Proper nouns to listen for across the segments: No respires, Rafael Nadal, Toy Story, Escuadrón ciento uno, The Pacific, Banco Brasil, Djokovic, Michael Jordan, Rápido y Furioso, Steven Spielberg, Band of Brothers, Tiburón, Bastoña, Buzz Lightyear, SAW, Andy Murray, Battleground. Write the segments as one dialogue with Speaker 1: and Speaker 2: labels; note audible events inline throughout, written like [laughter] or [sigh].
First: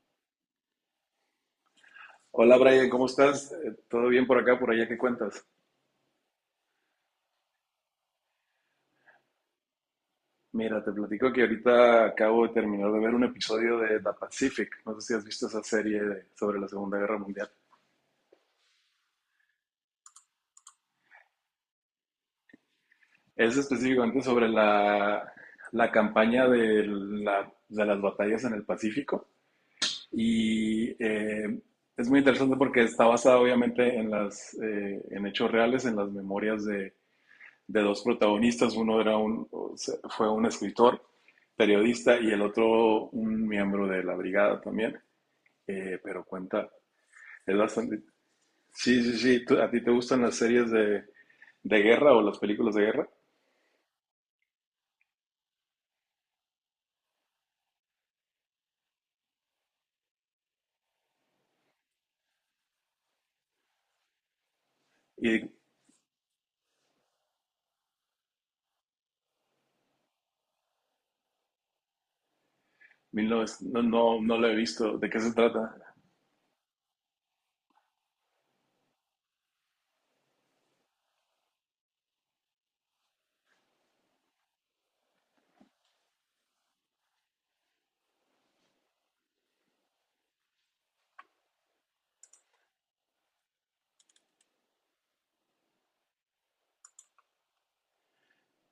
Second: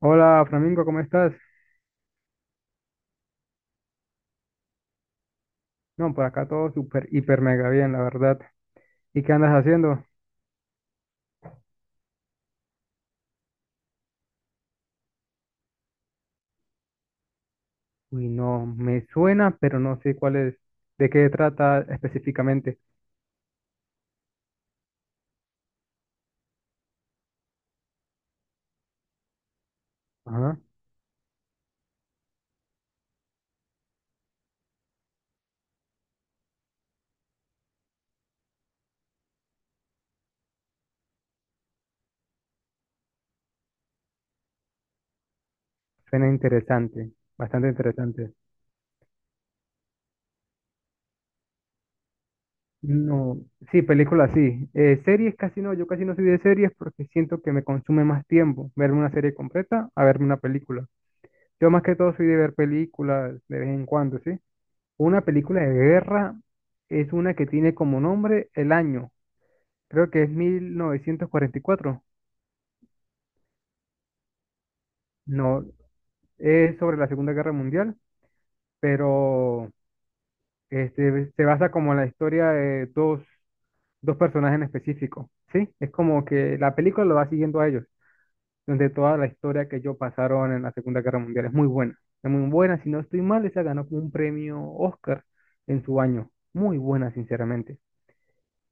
Speaker 1: Hola, Flamingo, ¿cómo estás?
Speaker 2: Hola Brian, ¿cómo estás? ¿Todo bien por acá, por allá? ¿Qué cuentas?
Speaker 1: No, por acá todo súper, hiper, mega bien, la verdad. ¿Y qué andas haciendo?
Speaker 2: Mira, te platico que ahorita acabo de terminar de ver un episodio de The Pacific. No sé si has visto esa serie sobre la Segunda Guerra Mundial.
Speaker 1: Uy, no, me suena, pero no sé cuál es, de qué trata específicamente.
Speaker 2: Es específicamente sobre la campaña de las batallas en el Pacífico.
Speaker 1: Ajá,
Speaker 2: Y es muy interesante porque está basada obviamente en hechos reales, en las memorias de dos protagonistas, fue un escritor, periodista, y el otro un miembro de la brigada también, pero
Speaker 1: suena
Speaker 2: cuenta,
Speaker 1: interesante,
Speaker 2: es
Speaker 1: bastante
Speaker 2: bastante.
Speaker 1: interesante.
Speaker 2: Sí, sí, sí, ¿a ti te gustan las series de guerra o las películas de guerra?
Speaker 1: No, sí, películas sí. Series casi no, yo casi no soy de series porque siento que me consume más tiempo verme una serie completa a verme una película. Yo más que todo soy de ver películas de vez en cuando, ¿sí? Una
Speaker 2: Y
Speaker 1: película de guerra es una que tiene como nombre el año. Creo que es 1944.
Speaker 2: 1900 no, no, no la he visto, ¿de qué se
Speaker 1: No,
Speaker 2: trata?
Speaker 1: es sobre la Segunda Guerra Mundial, pero este, se basa como en la historia de dos personajes en específico, ¿sí? Es como que la película lo va siguiendo a ellos, donde toda la historia que ellos pasaron en la Segunda Guerra Mundial es muy buena. Es muy buena, si no estoy mal, esa ganó como un premio Oscar en su año. Muy buena, sinceramente.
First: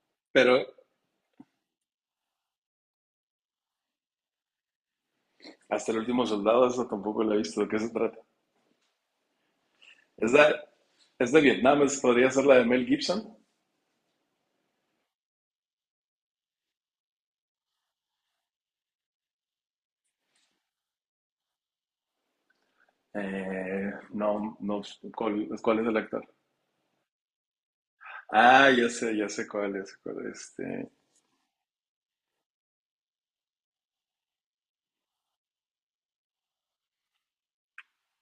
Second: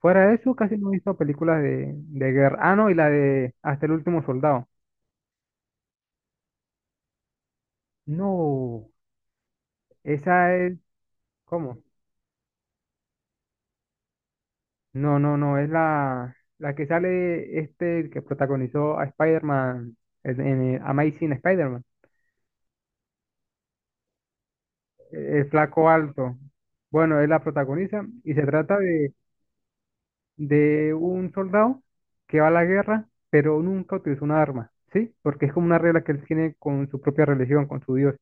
Speaker 1: Fuera de eso,
Speaker 2: Pero
Speaker 1: casi no he visto películas de guerra. Ah, no, y la de Hasta el último soldado.
Speaker 2: hasta el último soldado, esa tampoco la he visto, ¿de qué se trata?
Speaker 1: No,
Speaker 2: Es de,
Speaker 1: esa es...
Speaker 2: es de Vietnam,
Speaker 1: ¿Cómo?
Speaker 2: podría ser la de Mel Gibson.
Speaker 1: No, no, no, es la que sale este que protagonizó a Spider-Man en Amazing Spider-Man,
Speaker 2: No, no, ¿cuál,
Speaker 1: el
Speaker 2: cuál es
Speaker 1: flaco
Speaker 2: el actor?
Speaker 1: alto. Bueno, él la protagoniza y se
Speaker 2: Ah,
Speaker 1: trata de,
Speaker 2: ya sé cuál, ya sé cuál.
Speaker 1: de un soldado que va a la guerra, pero nunca utilizó una arma, ¿sí? Porque es como una regla que él tiene con su propia religión, con su Dios.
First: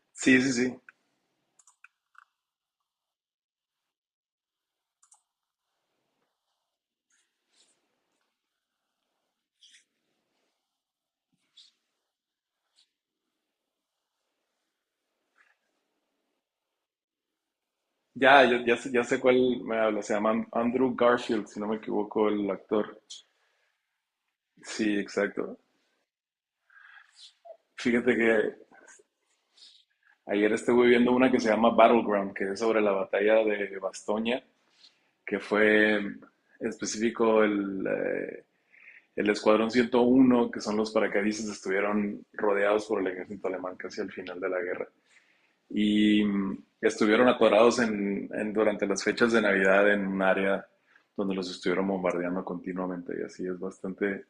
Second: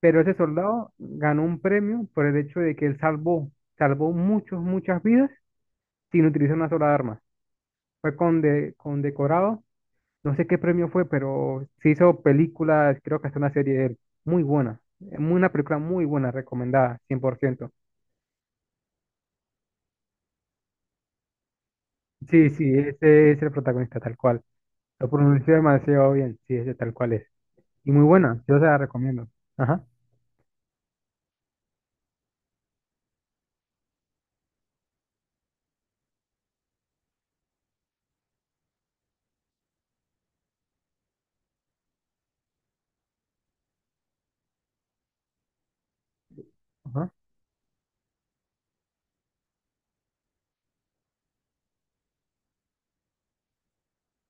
Speaker 1: Pero ese
Speaker 2: Sí, sí, sí.
Speaker 1: soldado ganó un premio por el hecho de que él salvó muchos, muchas vidas sin utilizar una sola arma. Fue condecorado. No sé qué premio fue, pero se hizo películas, creo que hasta una serie de él. Muy buena. Una película muy buena, recomendada, 100%.
Speaker 2: Ya, ya, ya sé cuál me habla. Se llama Andrew Garfield, si no me equivoco,
Speaker 1: Sí,
Speaker 2: el
Speaker 1: sí,
Speaker 2: actor.
Speaker 1: ese es el protagonista, tal cual.
Speaker 2: Sí,
Speaker 1: Lo pronunció
Speaker 2: exacto.
Speaker 1: demasiado bien, sí, ese tal cual es. Y muy
Speaker 2: Fíjate
Speaker 1: buena, yo
Speaker 2: que
Speaker 1: se la recomiendo. Ajá,
Speaker 2: ayer estuve viendo una que se llama Battleground, que es sobre la batalla de Bastoña, que fue en específico el Escuadrón 101, que son los paracaidistas, estuvieron rodeados por el ejército alemán casi al final de la guerra. Y
Speaker 1: ajá.
Speaker 2: estuvieron atorados en- durante las fechas de Navidad en un área donde los estuvieron bombardeando continuamente y así es bastante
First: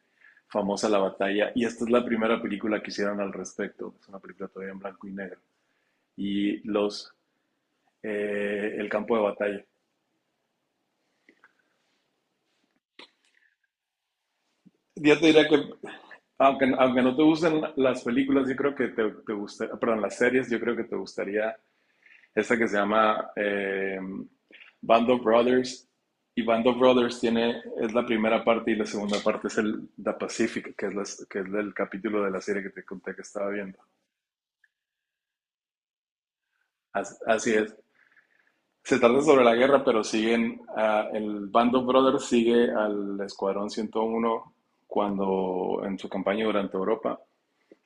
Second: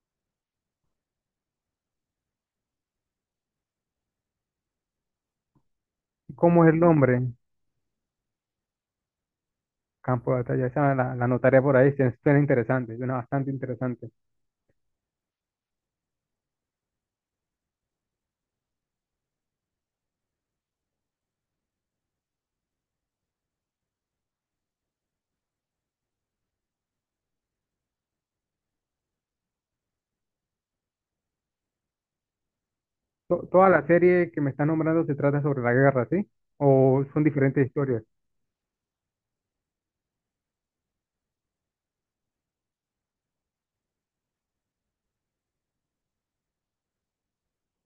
Speaker 2: famosa la batalla, y esta es la primera película que hicieron al respecto. Es una película todavía en blanco y negro
Speaker 1: ¿Cómo
Speaker 2: y
Speaker 1: es el
Speaker 2: los
Speaker 1: nombre?
Speaker 2: el campo de batalla.
Speaker 1: Campo de batalla, esa la anotaré por ahí, suena interesante, suena bastante interesante.
Speaker 2: Yo te diría que aunque no te gusten las películas, yo creo que perdón, las series, yo creo que te gustaría esta que se llama Band of Brothers. Y Band of Brothers tiene, es la primera parte y la segunda parte es el The Pacific, que es el capítulo de la serie que te conté que estaba
Speaker 1: Toda
Speaker 2: viendo.
Speaker 1: la serie que me está nombrando se trata sobre la guerra, ¿sí? ¿O
Speaker 2: As-
Speaker 1: son
Speaker 2: Así,
Speaker 1: diferentes
Speaker 2: es.
Speaker 1: historias?
Speaker 2: Se trata sobre la guerra, pero siguen, el Band of Brothers sigue al Escuadrón 101 cuando en su campaña durante Europa,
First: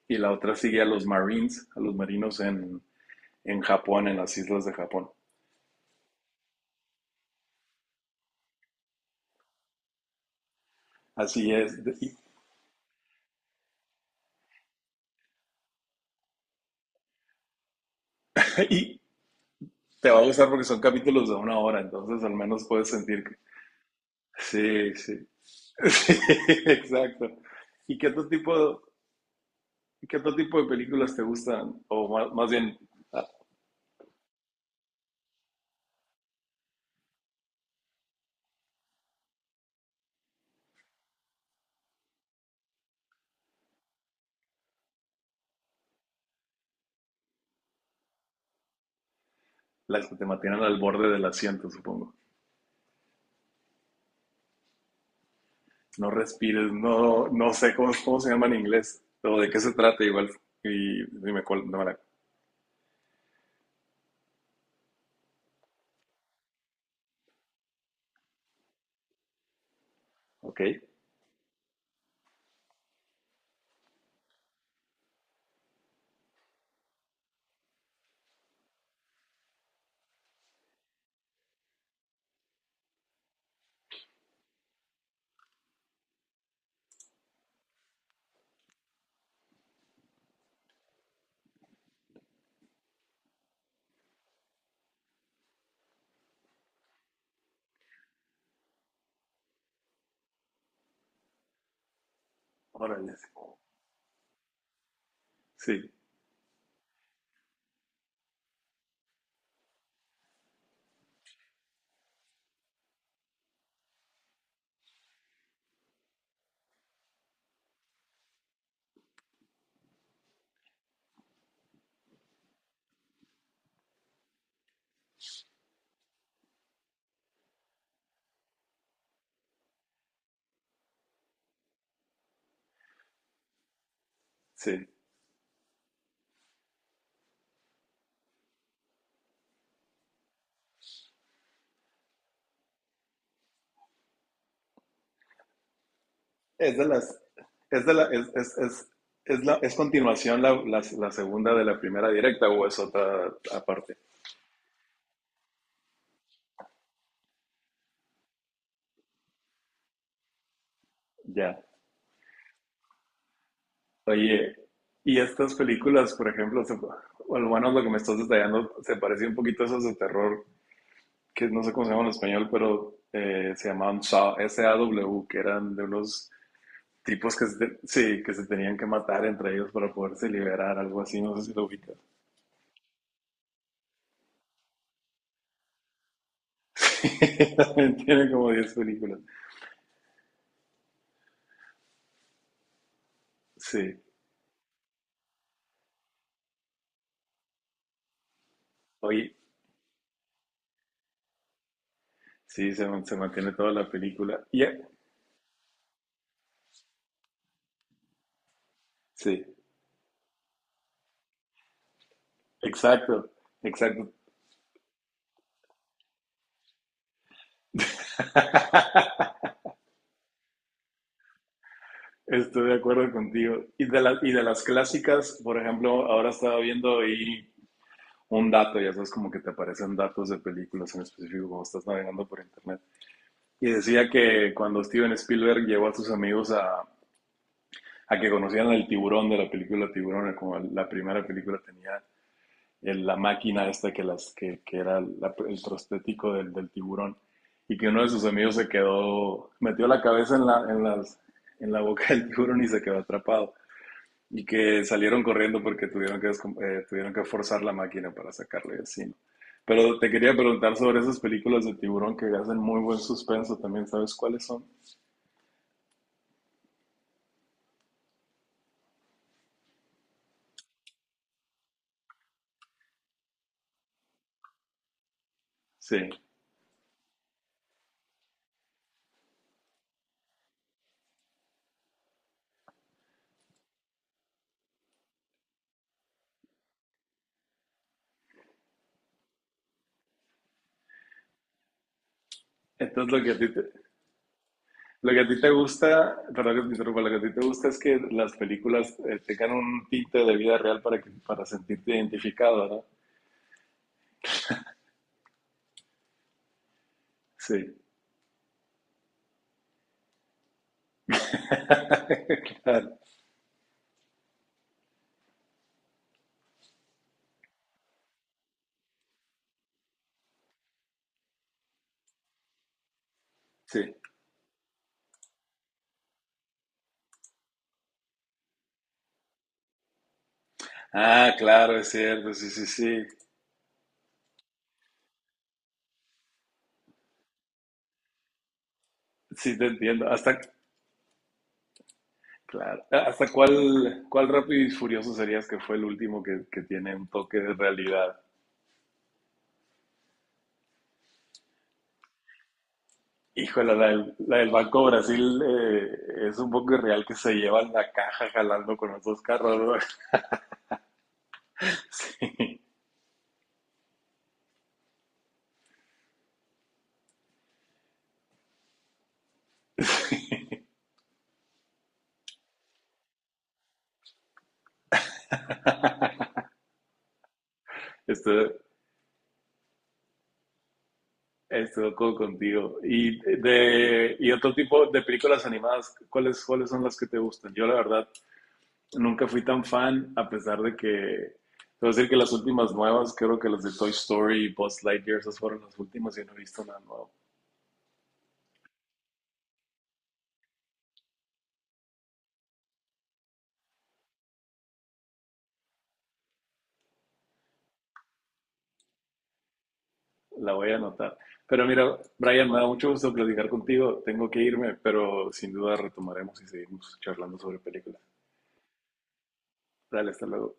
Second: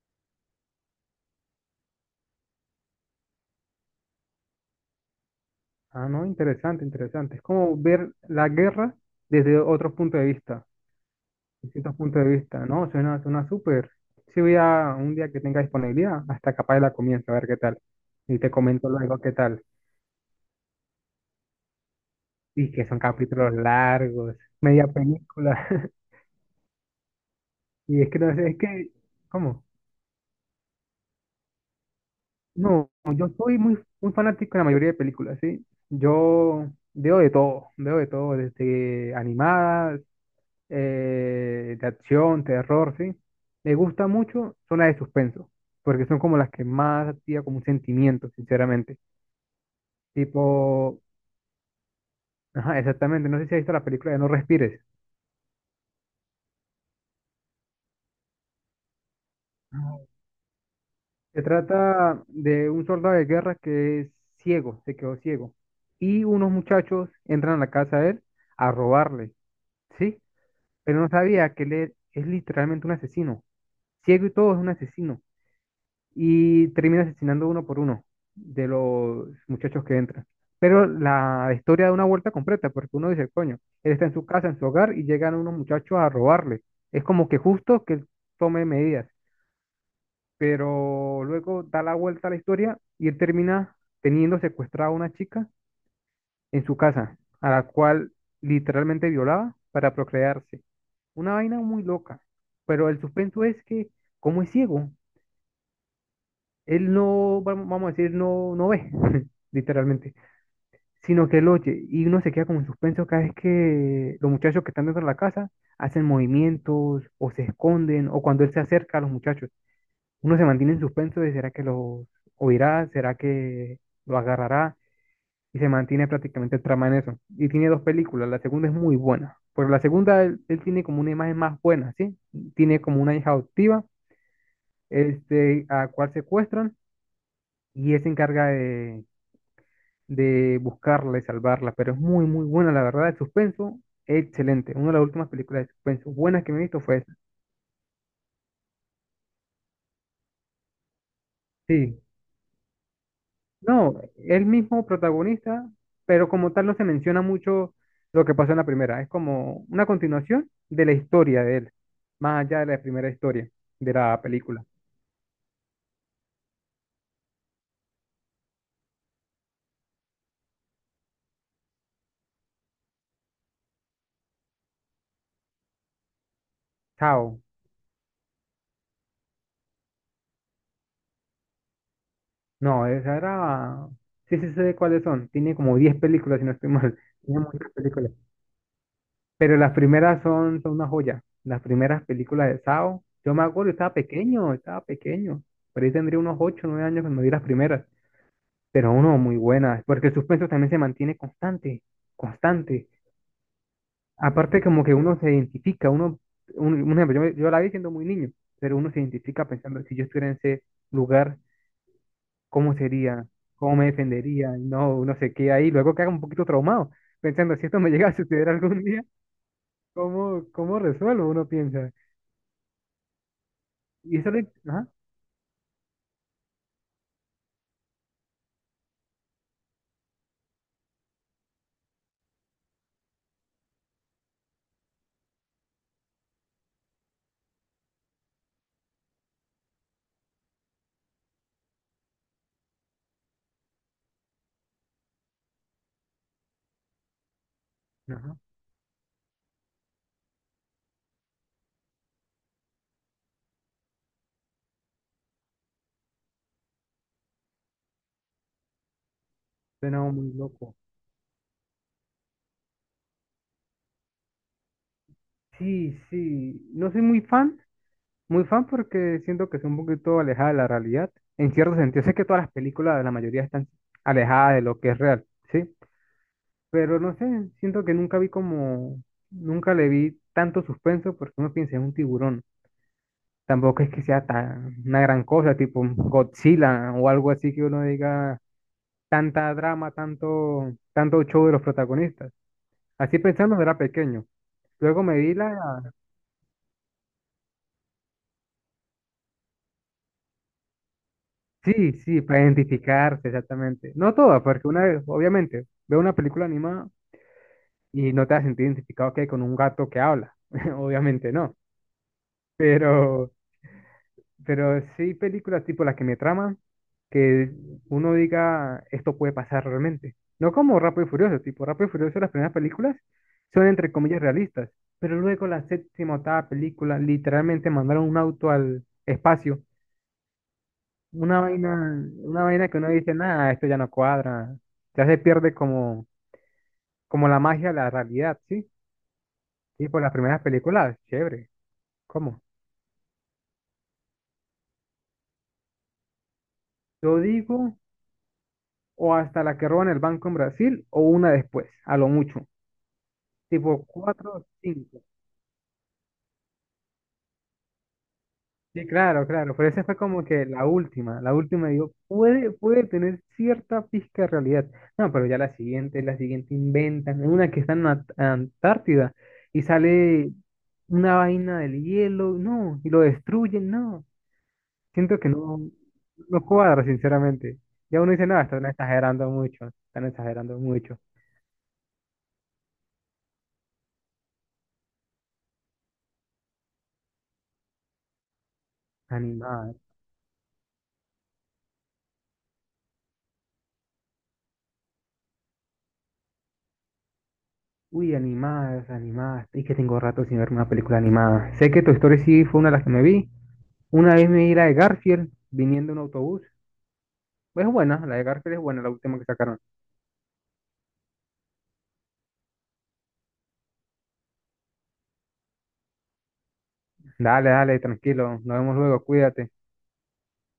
Speaker 2: y la otra sigue a los Marines, a los marinos en Japón, en las islas de Japón.
Speaker 1: Ah, no, interesante, interesante. Es como ver la guerra desde otro punto de vista,
Speaker 2: Así es.
Speaker 1: distintos puntos de vista, ¿no? Suena, suena súper. Si voy a un día que tenga disponibilidad, hasta capaz la comienzo, a ver qué tal. Y te
Speaker 2: Y,
Speaker 1: comento
Speaker 2: y
Speaker 1: luego qué tal.
Speaker 2: te va a gustar porque son capítulos de una hora, entonces al menos
Speaker 1: Y que
Speaker 2: puedes
Speaker 1: son
Speaker 2: sentir que.
Speaker 1: capítulos largos, media
Speaker 2: Sí, sí. [laughs]
Speaker 1: película. [laughs]
Speaker 2: Sí, exacto. ¿Y
Speaker 1: Y
Speaker 2: qué
Speaker 1: es que
Speaker 2: otro
Speaker 1: no sé, es
Speaker 2: tipo,
Speaker 1: que, ¿cómo?
Speaker 2: qué otro tipo de películas te gustan? O más, más bien,
Speaker 1: No,
Speaker 2: ah,
Speaker 1: yo soy muy, muy fanático de la mayoría de películas, ¿sí? Yo veo de todo, desde animadas de acción, terror, ¿sí? Me gusta mucho son las de suspenso, porque son como las que más activan como un sentimiento, sinceramente.
Speaker 2: las que te mantienen al
Speaker 1: Tipo,
Speaker 2: borde del asiento, supongo.
Speaker 1: ajá, exactamente, no sé si has visto la película de No Respires.
Speaker 2: No respires, no, no sé cómo se llama en inglés, o de qué se trata
Speaker 1: Ah.
Speaker 2: igual. Y
Speaker 1: Se
Speaker 2: dime cuál, no me la.
Speaker 1: trata de un soldado de guerra que es ciego, se quedó ciego. Y unos muchachos entran a la casa de él a robarle, ¿sí?
Speaker 2: Ok,
Speaker 1: Pero no sabía que él es literalmente un asesino. Ciego y todo es un asesino. Y termina asesinando uno por uno de los muchachos que entran. Pero la historia da una vuelta completa, porque uno dice, coño, él está en su casa, en su hogar, y llegan unos muchachos a robarle. Es como que justo que él tome medidas, pero luego da la vuelta a la historia y él termina teniendo secuestrada a una chica en su casa, a la cual literalmente violaba para procrearse. Una vaina muy loca, pero el
Speaker 2: órale.
Speaker 1: suspenso es que, ¿cómo es ciego,
Speaker 2: Sí,
Speaker 1: él no, vamos a decir, no, no ve, [laughs] literalmente, sino que él oye y uno se queda como en suspenso cada vez que los muchachos que están dentro de la casa hacen movimientos o se esconden o cuando él se acerca a los muchachos, uno se mantiene en suspenso de será que los oirá, será que lo agarrará y se mantiene prácticamente el trama en eso. Y tiene dos películas, la segunda es muy buena, pero la segunda él tiene como una imagen más buena, ¿sí? Tiene como una hija adoptiva,
Speaker 2: sí.
Speaker 1: este, a cual secuestran y él se encarga de buscarla y salvarla, pero es muy, muy buena, la verdad. El suspenso, excelente. Una de las últimas películas de suspenso buenas que me he
Speaker 2: Es
Speaker 1: visto
Speaker 2: de
Speaker 1: fue esa.
Speaker 2: las, es de la, es, es, es, es continuación la segunda de la
Speaker 1: Sí,
Speaker 2: primera directa, o es otra
Speaker 1: no,
Speaker 2: aparte.
Speaker 1: el mismo protagonista, pero como tal no se menciona mucho lo que pasó en la primera. Es como una continuación de la historia de
Speaker 2: Ya.
Speaker 1: él, más allá de la primera historia de la
Speaker 2: Oye,
Speaker 1: película.
Speaker 2: y estas películas, por ejemplo, o al menos lo que me estás detallando, se parecía un poquito a esas de terror, que no sé cómo se llaman en español, pero se llamaban SAW, S A W, que eran de unos tipos
Speaker 1: Chao.
Speaker 2: que sí, que se tenían que matar entre ellos para poderse liberar, algo así, no sé si lo ubicas.
Speaker 1: No, esa era... Sí, sí sé cuáles son. Tiene como 10 películas, si no estoy mal. [laughs] Tiene
Speaker 2: [laughs]
Speaker 1: muchas
Speaker 2: También
Speaker 1: películas.
Speaker 2: tiene como 10 películas.
Speaker 1: Pero las primeras son una joya. Las primeras películas de Sao. Yo me acuerdo, estaba
Speaker 2: Sí.
Speaker 1: pequeño, estaba pequeño. Por ahí tendría unos 8 9 años cuando vi las primeras. Pero uno,
Speaker 2: Oye,
Speaker 1: muy buenas. Porque el suspenso también se mantiene constante,
Speaker 2: sí, se,
Speaker 1: constante.
Speaker 2: man- se mantiene toda la película.
Speaker 1: Aparte
Speaker 2: Y,
Speaker 1: como que uno se identifica, uno, un ejemplo, yo, yo la vi siendo muy niño, pero uno se
Speaker 2: sí,
Speaker 1: identifica pensando, si yo estuviera en ese lugar, ¿cómo sería?
Speaker 2: exacto,
Speaker 1: ¿Cómo me
Speaker 2: exacto.
Speaker 1: defendería? Y no, uno se queda ahí. Luego queda un poquito traumado, pensando, si esto me llega a suceder algún día, ¿cómo resuelvo? Uno piensa.
Speaker 2: Estoy de acuerdo contigo. Y de
Speaker 1: Y
Speaker 2: la- y
Speaker 1: eso
Speaker 2: de
Speaker 1: le...
Speaker 2: las
Speaker 1: Ajá,
Speaker 2: clásicas, por ejemplo, ahora estaba viendo ahí un dato, ya sabes, como que te aparecen datos de películas en específico cuando estás navegando por internet. Y decía que cuando Steven Spielberg llevó a sus amigos a que conocieran el tiburón de la película Tiburón, como la primera película tenía la máquina esta que era el prostético del tiburón, y que uno de sus
Speaker 1: ajá,
Speaker 2: amigos se quedó, metió la cabeza en la boca del tiburón y se quedó atrapado. Y que salieron corriendo porque tuvieron que forzar la máquina para sacarlo y así, ¿no? Pero
Speaker 1: suena
Speaker 2: te
Speaker 1: muy
Speaker 2: quería
Speaker 1: loco.
Speaker 2: preguntar sobre esas películas de tiburón, que hacen muy buen suspenso también, ¿sabes cuáles son?
Speaker 1: Sí, sí, no soy muy fan porque siento que es un poquito alejada de la realidad. En cierto sentido, sé que todas las películas, la mayoría están alejadas de lo que es real, ¿sí?
Speaker 2: Sí,
Speaker 1: Pero no sé, siento que nunca vi como, nunca le vi tanto suspenso porque uno piensa en un tiburón. Tampoco es que sea tan una gran cosa, tipo un Godzilla o algo así que uno diga tanta drama, tanto, tanto show de los protagonistas.
Speaker 2: entonces
Speaker 1: Así
Speaker 2: lo que a ti
Speaker 1: pensando
Speaker 2: te,
Speaker 1: era pequeño. Luego
Speaker 2: lo
Speaker 1: me
Speaker 2: que a
Speaker 1: vi
Speaker 2: ti te
Speaker 1: la...
Speaker 2: gusta, perdón que te interrumpa, lo que a ti te gusta es que las películas tengan un tinte de vida real para que, para sentirte
Speaker 1: Sí, sí, para
Speaker 2: identificado, ¿verdad?
Speaker 1: identificarse, exactamente. No todas, porque una vez, obviamente, veo una película animada
Speaker 2: Sí.
Speaker 1: y no te has sentido identificado que con un gato que habla. [laughs] Obviamente no.
Speaker 2: [laughs] Claro,
Speaker 1: Pero, pero sí películas tipo las que me traman, que, uno diga, esto puede pasar realmente. No como Rápido y Furioso, tipo Rápido y Furioso, las primeras películas son entre
Speaker 2: sí.
Speaker 1: comillas realistas, pero luego la séptima, octava película literalmente mandaron un auto al espacio.
Speaker 2: Ah,
Speaker 1: Una vaina,
Speaker 2: claro, es cierto,
Speaker 1: una
Speaker 2: sí, sí,
Speaker 1: vaina que uno
Speaker 2: sí.
Speaker 1: dice, nada, esto ya no cuadra. Ya se pierde como, como la magia de la realidad, ¿sí?
Speaker 2: Sí, te
Speaker 1: Y por
Speaker 2: entiendo.
Speaker 1: las primeras películas, chévere. ¿Cómo?
Speaker 2: Claro, ¿hasta cuál Rápido y Furioso serías que fue el último que tiene un
Speaker 1: Yo
Speaker 2: toque de
Speaker 1: digo,
Speaker 2: realidad?
Speaker 1: o hasta la que roban el banco en Brasil, o una después, a lo mucho.
Speaker 2: Híjole,
Speaker 1: Tipo
Speaker 2: la del, la
Speaker 1: cuatro o
Speaker 2: del Banco
Speaker 1: cinco.
Speaker 2: Brasil es un poco irreal que se llevan la caja jalando
Speaker 1: Sí,
Speaker 2: con los dos
Speaker 1: claro, claro,
Speaker 2: carros,
Speaker 1: pero
Speaker 2: ¿no?
Speaker 1: esa fue como que la última,
Speaker 2: [laughs]
Speaker 1: digo, puede,
Speaker 2: Sí,
Speaker 1: puede tener cierta pizca de realidad. No, pero ya la siguiente inventan, una que está en la Antártida y sale una vaina del hielo, no, y lo destruyen, no. Siento que no, no cuadra, sinceramente. Ya uno dice, no,
Speaker 2: estoy,
Speaker 1: están exagerando mucho, están exagerando mucho.
Speaker 2: Estoy de acuerdo contigo. Y otro tipo de películas animadas, ¿cuáles son las que te gustan? Yo la verdad nunca fui tan
Speaker 1: Animadas,
Speaker 2: fan, a pesar de que, te voy a decir que las últimas nuevas, creo que las de Toy Story y Buzz Lightyear, esas fueron las últimas y no he visto nada nuevo.
Speaker 1: uy, animadas, animadas, y que tengo rato sin ver una película animada. Sé que Toy Story sí fue una de las que me vi. Una vez me di la de Garfield viniendo en un autobús. Es buena, la de Garfield es buena, la última que sacaron.
Speaker 2: La voy a anotar. Pero mira, Brian, me da mucho gusto platicar contigo. Tengo que irme, pero sin duda retomaremos y seguimos charlando
Speaker 1: Dale,
Speaker 2: sobre
Speaker 1: dale,
Speaker 2: películas.
Speaker 1: tranquilo. Nos vemos luego, cuídate.
Speaker 2: Dale, hasta luego.